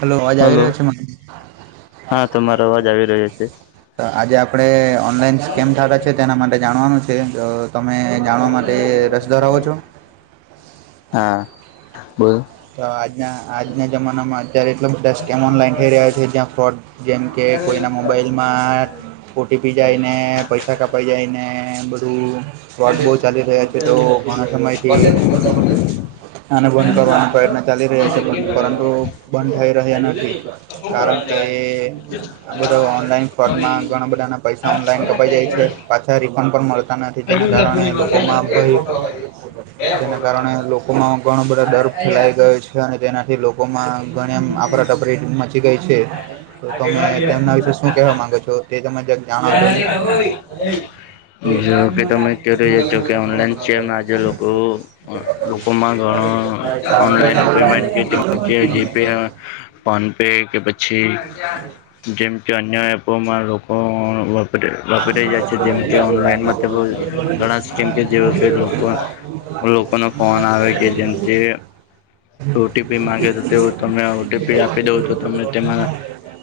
Hello અવાજ આવી રહ્યો છે મારે. હા તમારો અવાજ આવી રહ્યો છે. તો આજે આપડે ઓનલાઈન કેમ ના. છે તેના માટે જાણવાનું છે અ તમે જાણવા માટે રસ ધરાવો છો. હા બોલો. તો આજના આજના જમાનામાં અત્યારે એટલા બધા સ્કેમ ઓનલાઈન થઈ રહ્યા છે જ્યાં ફ્રોડ જેમ કે કોઈના મોબાઈલમાં ઓટીપી જાય ને પૈસા કાપાઈ જાય ને બધું ફોડ બહુ ચાલી રહ્યા છે તો ઘણા સમયથી આને બંધ કરવાના પ્રયત્ન ચાલી રહ્યા છે પરંતુ બંધ થઈ રહ્યા નથી કારણ કે આ બધા ઓનલાઈન ફોડમાં ઘણા બધા ના પૈસા ઓનલાઈન કપાઈ જાય છે પાછા રિફંડ પણ મળ તા નથી તેના કારણે લોકોમાં બઉ. જેના કારણે લોકોમાં ઘણા બધા ડર ફૈલાઈ ગયો છે અને તેનાથી લોકોમાં ઘણી આમ આફરાતફરી મચી ગઈ છે. તો તમે તેમના વિશે શું કેવા માંગો છો તે તમે જાણો છો અરે ન [inaudible] જોકે તમે ધરે જો કે ઓનલાઈન છે એમ આજે લોકો લોકોમાં ઘણો ઓનલાઈન પેમેન્ટ ને જીપી આર. ફોન પે કે પછી જેમ કે અન્ય એપોમાં લોકો વાત વાપરી જાય છે જેમ કે ઓનલાઈનમાં તે બો ઘણા સ્કેમ કેમ કે જે કે લોકો લોકો ન ફોન આવે કે જેમથી. ઓ ટી પી માંગે તો તેઓ તમે ઓ ટી પી આપી દઉં તો તમે તેમા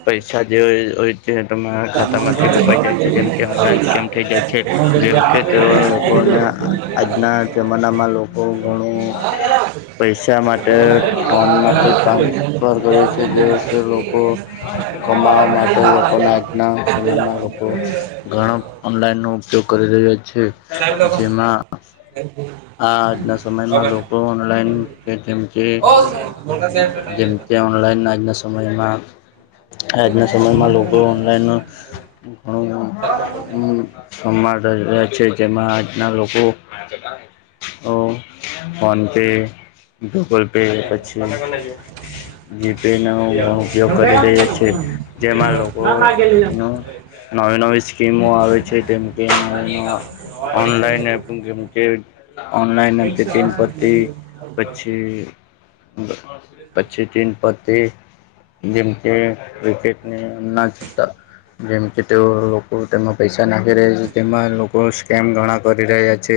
પૈસા જે હોય તે તમારા ખાતામાં છે આપેલા કપાઈ જાય છે જેમ કે આમના સ્કેમ થઈ જાય છે જેમ કે તેઓ લોકોને આ આજના જમાનામાં લોકો ઘણું પૈસા માટે ફોન માટેથી ટ્રાન્સફર કરે છે જે કે લોકો કમાવા માટે લોકો ના [unintelligible] [inaudible] [unintelligible] લોકો ઘણા ઓનલાઈન નો ઉપયોગ કરી રહ્યા છે જેમાં [unintelligible] આ આજના સમયમાં લોકો ઓનલાઈન કે જેમ કે બહુ સરસ જેમ કે ઓનલાઈન આજના સા સમયમાં આજના સમયમાં લોકો ઓનલાઈન ઘણું હમ્મ [unintelligible] રે છે જેમાં આજના લોકો લોકો ફોન પે ગૂગલ પે પછી જીપે નો ઘણો ઉપયોગ કરી રહી છીએ. જેમાં લોકો નું નવી નવી સ્કીમો આવે છે જેમ કે [unintelligible] ઓનલાઈન એપ કેમ કે ઓનલાઈનમ ટીનપતી પછી પછી તીન પ તે જેમકે ક્રિકેટને ના [unintelligible] જેમ કે તેઓ લોકો તેમાં પૈસા નાખી રહ્યા છે તેમાં લોકો સ્કેમ ઘણા કરી રહ્યા છે.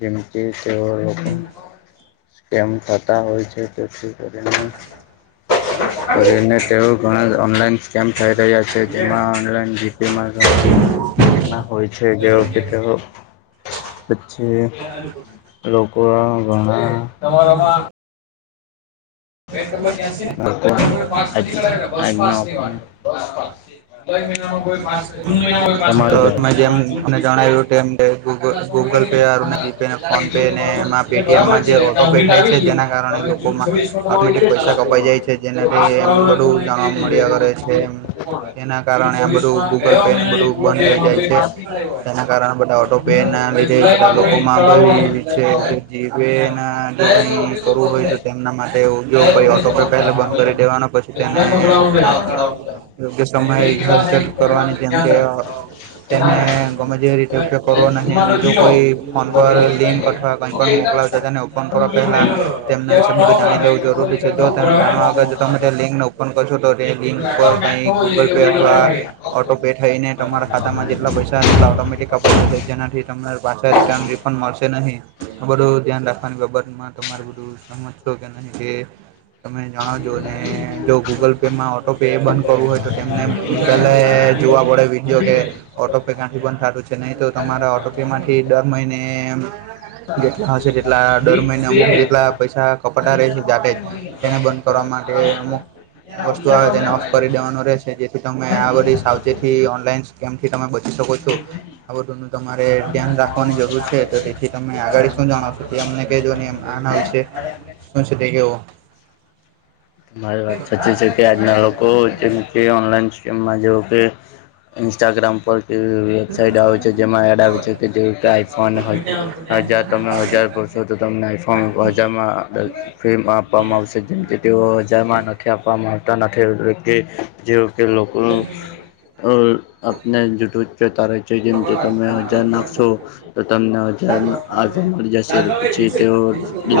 જેમ કે તવો લોકો સ્કેમ થતા હોય છે તેથી કરીને કરીને તેઓ ઘણા ઓનલાઈન સ્કેમ થઈ રહ્યા છે જેમાં [unintelligible] ના હોય છે જેવો કે તેવો પછી લોકો ઘણા [inaudible] બેટ નંબર ક્યાસી ને આજનો જુલાઈ મહિનામાં કોઈ પાસ કરે, જૂન મહિનામાં કોઈ પાસ કરે, તો જૂન તમે જેમ મહિનામાં, જૂન મને ચોવીસ પહેલી જણાવ્યું તેમ ગૂગ ગૂગલ પેને જીપેને ફોન પે ને એમાં જગ્યાએ. એ બરાબર પેટીએમમાં છે જે ઓટો એટલે પે હું ઈટ થાય છે આવી ગયું જેના કારણે લો હવે જૂન લોકોમાં છવ્વીસ માં તમારું એક ઓટોમેટીક જ પૈસા ક્લાસ કપાઈ જાય લેવાનો છે જો જેનાથી પાસ એમ કરાવવાનો હોય બધું તો મને કહી જાણવા દેજો મળ્યા કરે એટલે છે આપણે એમ. રાખીએ. એના જૂન કારણે આ છવ્વીસ બધું માં ગૂગલ ગયા પેને મહિના જે બધું પૂરો બંધ થયો થઈ એમાં જાય કોઈ છે પાસ નહીં કરાવ્યો હોય. જેના કારણે બધા ઓટો પે ના હવે લીધે જુલાઈમાં કોઈ લોકોમાં ભઈ કરાવવાનો છે હોય. જીપે ન અંદર જુલાઈ સર કઈ ઓગણીસો કરવું હોય તો પંદર એમના માટે જો જુલાઈ કોઈ ઓટો ઓગણીસો પે પંદર પહેલા આ બંધ મહિનો કરી દેવાનો પછી તેને જુલાઈમાં ભરાવાનું હા, રહેશે. કરાવવાનું છે. યોગ્ય એટલે એ સમયે કેટલા [unintelligible] થાય ચેક એ વાતે કરવાની જેમ કે તેને ધ્યાન ગમે તેવી કેમકે રાખજો કરો નહીં જૂનમાં અને તો જો જીરો કોઈ મતલબ ફોન એ પર થાય લિંક કે, અથવા કઈ શું કે પણ એકદમ મોકલાવતા તેને ઓ ઓપન કરવા પહેલા તેમના વિશે જેવા નવો બધી જાણ ગણો લેવું એટલે ખબર જરૂરી એ તો છે નવ જો તે ભરાવે કાર ને મોંઘો. આગળ જો તમે તે લિંકને ઓપન કરશો તો તે એટલે લિંક આખો પર મેચ કઈ થવો જોઈએ ગૂગલ કે પે પછી અથવા ગરબા થાય. ઓકે. ઑટો પે થઈ ને તમારા ખાતામાં જેટલા પૈસા એટલા ઓટોમેટિક કપાઈ જ શે જેનાથી તમા પાછા રિટર્ન પણ મળશે નહી આ બધું ધ્યાન રાખવાની બાબતમાં તમાર બધું સમજ સો કે અને કે તમે જણાવજો ને જો ગૂગલ પેમાં ઓટો પે એ બંધ કરવું હોય તો તેમને પેલે જોવા પડે વિડીયો કે ઓટો પે કાંથી બંદ થતું છે નહી તો તમારા ઓટો તેમાંથી દર મહિને જેટલા હશે તેટલા દર મહિને અમુક જેટલા પૈસા કપાતા રહે છે જાતે જ તેને બંધ કરવા માટે અમુક વસ્તુ આવે તેને ઓફ કરી દેવાનું રહે છે જે તમે આ બધી સાવચેથી ઓનલાઈન સ્કેમ થી તમે બચી શકો છો. આ બધુંનું તમારે ધ્યાન રાખવાની જરૂર છે તો તેથી તમે આગળ શું જણાવશો તે અમને કહેજો ને એ આના વિશે શું છે તે કેવો. તમારી વાત સાચી છે. કે આજના લોકો જેમ કે ઓનલાઈન સ્ટ્રીમ માં જેવું કે ઇન્સ્ટાગ્રામ પરથી વેબસાઇટ આવે છે જેમાં એડ આવે છે કે જે કે આઈફોન હોય હજાર તમે હજાર ભર સો તો તમને આઈફોર્મ હજારમાં અ ફ્રીમાં આપવામાં આવશે જેમ કે તેઓ હજારમાં નથી આપવામાં આવતા નથી એ કે જેવ કે લોકોનું ઓ આપને જૂઠું જતા રહે છે જેમ જે તમે હજાર નાખશો તો તમને હજારના આવી મળી જશ છે પછી તેઓ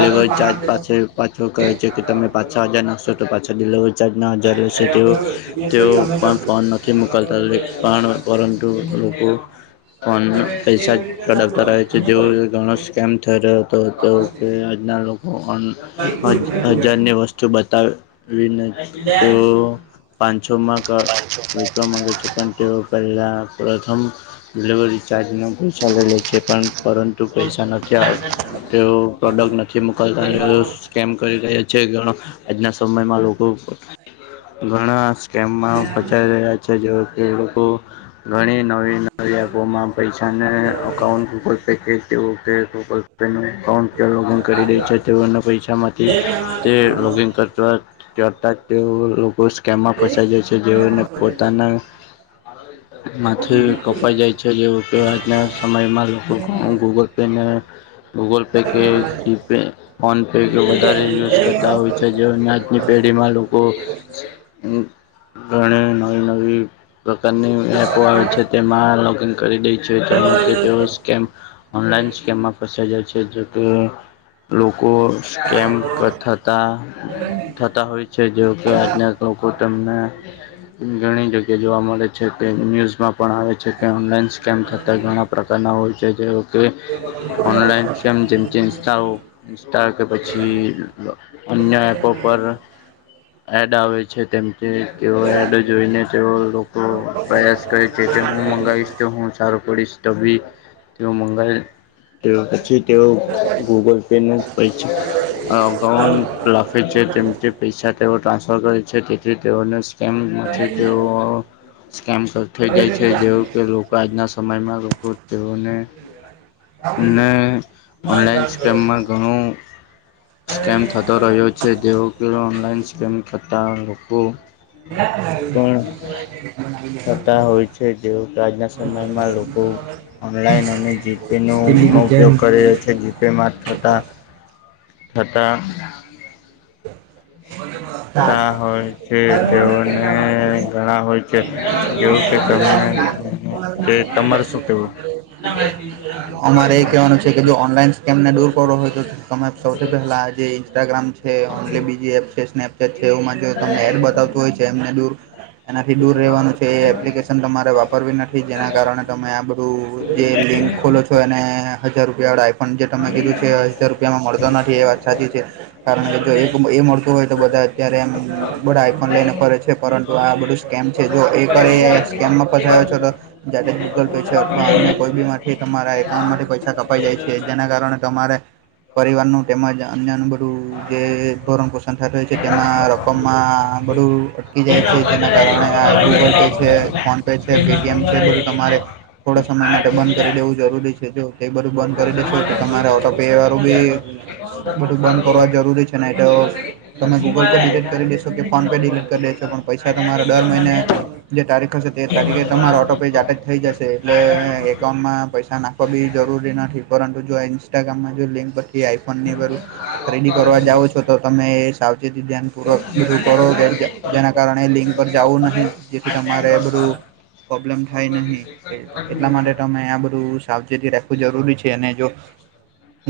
લેવર ચાર્જ પાસે પાછું કહે છે કે તમે પાછા હજાર નાખશો તો પાછા દેલો [unintelligible] ના હાજર રહેશે તેઓ તેઓ પણ ફોન નથી મોકલતા પણ પરંતુ લોકો ફોનના પૈસા જ કઢાવતા રહે છે જેવો ઘણો સ્કેમ થઈ રહ્યો હતો તેઓ તે આજના લોક ફોન હજ હજાર ની વસ્તુ બતાવે વિન તેઓ પાન્સો માં ક વેચવા મંગે છે પણ તેઓ પહેલા પ્રથમ ડિલિવરી ચાર્જના પૈસા લઈ લે છે પણ પરંતુ પૈસા નથી આવ તેઓ પ્રોડક્ટ નથી મોકલતા [unintelligible] સ્કેમ કરી રહ્યા છે ઘણા આજના સમયમાં લોકો ઘણા કેમમાં ફસાઈ રહ્યા છે જેઓ કે એ લોકો ઘણી નવી ન વી એપો મા પૈસાને અકાઉન્ટ ગૂગલ પે કે તેવું કે ગૂગલ પે નું અકાઉન્ટ પર લોૉગિન કરી દે છે તેઓના પૈસામાંથી તે કસરત કરતા જ તેઓ લોક તેઓ સ્કેમ માં ફસાઈ જાય છે જેઓને પોતાના માંથી કપાઈ જાય છે જેવું કે આજના સમયમાં લોકો ગૂગલ પેને ગૂગલ પે કે જીપે ફોન પે કે વધારે યુઝ કરતા હોય છે જેઓના આજની પેઢીમાં લોકો ઘણી નવી નવી પ્રકારની એપો આવે છે તેમાં લોગીન કરી દે છે કે તેઓ કે સ્કેમ ઓનલાઈન સ્કેમમાં ફસાઈ જાય છે જોકે લોકો સ્કેમ ક થતા થતા હોય છે જેઓકે આજના લોકો તમને ઘણી જગ્યા જોવા મલે છે તે ન્યૂઝમાં પણ આવે છે કે ઓનલાઈન સ્કેમ થતાં ઘણા પ્રકારના હોય છે જેઓ કે ઓનલાઇન સ્કેમ જેમ કે ઈન્સ્ટાઓ ઇન્સ્ટા કે પછી અન્ય એ પ્રોપર પર એડ આવે છે તેમ તે તેઓ એડ જોઈને તેઓ લોકો પ્રયાસ કરે છે કે હું મંગાવીશ તો હું સારું પડીશ ટો ભી તેઓ મંગાઇ તેઓ પછી તેઓ ગૂગલ પેનું પૈછ અકાઉન લખે છે તેમતે પૈસા તેઓ ટ્રાન્સફર કરે છે તેથી તેઓને સ સ્કેમ મા થી તેઓ સ્કેમ સ થઈ જાય છે જેવું પેલુ આજના સમયમાં લોકો તેઓને ને ઓનલાઈન સ્કેમમાં ઘણું સ્કેમ થત તો રહ્યો છે જેવું કે ઓનલાઈન સ્કેમ થતાં લોકો પણ થતા હોય છે જેવું કે આજના સમયમાં લોકો ઓનલાઈન અને જીપે નો ઘણો ઉપયોગ કરી રહ્યો છે જે પેમાં થતા થતા [unintelligible] [unintelligible] [unintelligible] હોય છે તેઓને ઘણા હોય છે એવું કે તમને કે તમારે શું કેવું? અમારે એ કેવાનું છે કે જો ઓનલાઈન સ્કેમ ને દૂર કરવો હોય તો તમે સૌથી પહેલા આ જે ઇન્સ્ટાગ્રામ છે ઓનલી બીજી એપ છે સ્નેપચેટ છે એવુંમાં જો તમે બતાવતું હોય છે એમને દૂર એનાથી દુર રેવાનું છે એ એપલી કેસ એન તમારે વાપરવી નથી જેના કારણે તમે આ બધું જે લિંક ખોલો છો એને હજાર રૂપિયા વાળા આ પણ જે તમે કીધું છે, હજાર રૂપિયામાં મળતો નથી એ વાત સાચી છે. કારણ કે જો એક એ મળતું હોય તો બધા અત્યારે એમ બધા આઈફોન લઈને ફરે છે પરંતુ આ બધુ સ્કેમ છે જો એ કરે એ સ્કેમમાં ફસો છો, તો જાતે ગૂગલ પે છે અથવા અન્ય કોઈ બી માંથી તમારા એકાઉન્ટમાંથી પૈસા કપાઈ જાય છે જેના કારણે તમારે પરિવારનું તેમજ અન્યનું બ ધું જે ભરણ પોષણ થાતું હોય છે, તેમાં રકમમાં બડુ કી જાય છે જેના કારણે આ ગૂગલ પે છે ફોન પે છે પેટીએમ છે બધું તમારે થોડા સમય માટે બન કરી દેવું જરૂરી છે જો એ બધું બન કરી દેેશો તો તમારે ઓટો પે વારું બી બધું બંધ કરવા જરૂરી છે નાઇ તો તમે ગૂગલ પે ડીલીટ કરી દેશો કે ફોન પે ડીલીટ કરી દેશો પણ પૈસા તમારે દર મઇને જે તારીખ હસે તે તારીકે તમારો ઓટો પે જાતે જ થઈ જશે એટલે એકાઉન્ટમાં પૈસા નાખ કોબી જરૂરી નથી પરંતુ જો ઈન્સ્ટાગ્રામ માં જો લિંક પથી આઈફોન ઈ બધુ ખરીદી કરવા જાઓ છો, તો તમે એ સાવચેતી ધ્યાન પૂરક બધું કરો કે જા જેના કારણે લિંક પર જાવું નહિ જેથી તમારે બધું પ્રોબ્લેમ થાય નહી કે એટલા માટે તમે આ બધું સાવચેતી રાખવું જરૂરી છે અને જો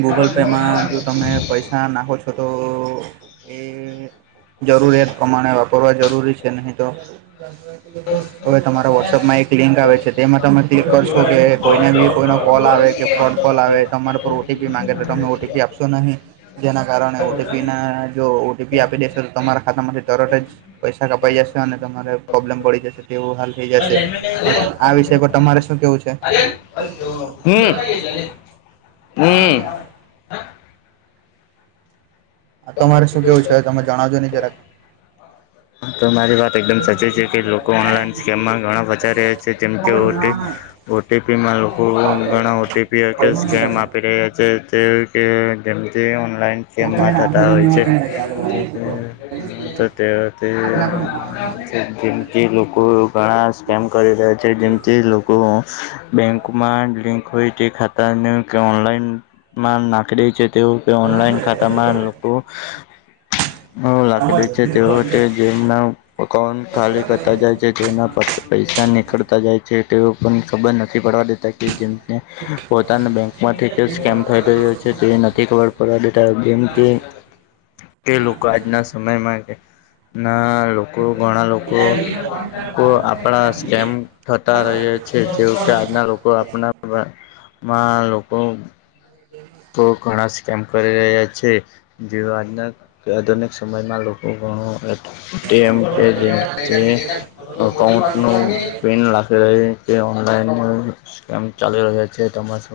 ગૂગલ પેમાં જો તમે પૈસા નાખો છો તો એ જરૂરિયાત પ્રમાણે વાપરવા જરૂરી છે નહી, તો હવે તમારા વોટ્સઅપમાં એક લિંક આવે છે તેમાં તમે ક્લિક કરશો કે કોઈને બી કોઈનો કોલ આવે કે ફ્રોડ કોલ આવે તમારા પર ઓ ટી ટીપી માંગે તો તમે ઓટીપી આપશો નહી જેના કારણે ઓટીપી ના જો ઓટીપી આપી ડેસો તો તમારા ખાતામાંથી તરત જ પૈસા કપાઈ જાશે અને તમારે પ્રોબ્લેમ પડી જશે તેવું હાલ થઈ જશે આ વિષય પર તમારે શું કેવુ છે. હમ્મ આ તમારે શું કેવું છે તમે જણાવજો ની જરાક તમારી વાત એકદમ સાચી છે કે લોકો ઓનલાઈન સ્કેમમા ઘણા ફસાઈ રહ્યા છે જેમકે ઓ ટી ઓટીપીમાં લોકો ઘણા ઓટીપી કે સ્કેમ આપી રહ્યા છે જે કે કેમકે ઓનલાઇન મુંતાઇના આવયચે ત તે તે આપડું જેમકે લોકો ઘણા સ્કેમ કરી રહ્યા છે, જેમકે લોકો બેંકમાં લિંક હોય તે ખાતાને ક ઓનલાઈનમાં નાખી દેય છે. તેવું તે ઓનલાઈન ખાતામા ઓ હું લાખી દેય છે, તેઓ તે જે એના અકાઉન્ટ ખાલી કરતા જાય છે જેના પૈસા નીકળતા જાય છે. તેઓ પણ ખબર નથી પડવા દેતા કે જેમ પોતાના બેંકમાંથી જે સ્કેમ થઈ રહ્યો છે, તે નથી ખબર પડવા દેતા જેમ કે તે લોકો આજના સમયમાં કે ના લોકો ઘણા લોકો આપણા સ્કેમ થતા ર છે જેવ કે આજના લોકો આપ મા લોકો તો ઘણા શ કેમ કરી રહ્યા છે, જે આજના આધુનિક સમયમાં લોકો ઘણો પ ટીએમ પે જેમથી અકાઉન્ટનું પિન લખી રહી. કેનલાઈનમ ચાલી રહ્યા છે, તમા સ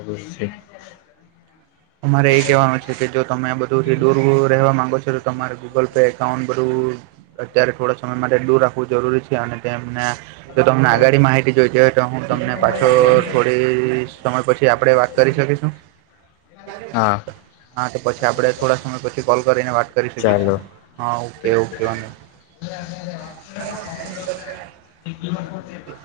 તમારે એ કેવાનું છે કે જો તમે બધું થી દૂરવાનુ માંગો છો તમારે ગૂગલ પે એકાઉન્ટ ભરુ અત્યારે થોડા સમય માટે દૂર રાખવું જરૂરી છે અને તેમને તો તમને આગળ માહિતી જોઈ જ તો હુ, તેમ પાછો થોડી સમય પછી આપડે વાત કરી શકીશું હા હા તો પછી આપડ થોડા સમય પછી કોલ કરીને વાત કરી શકી ચાલો હા ઓકે ઓકે વા [inaudible] [unintelligible]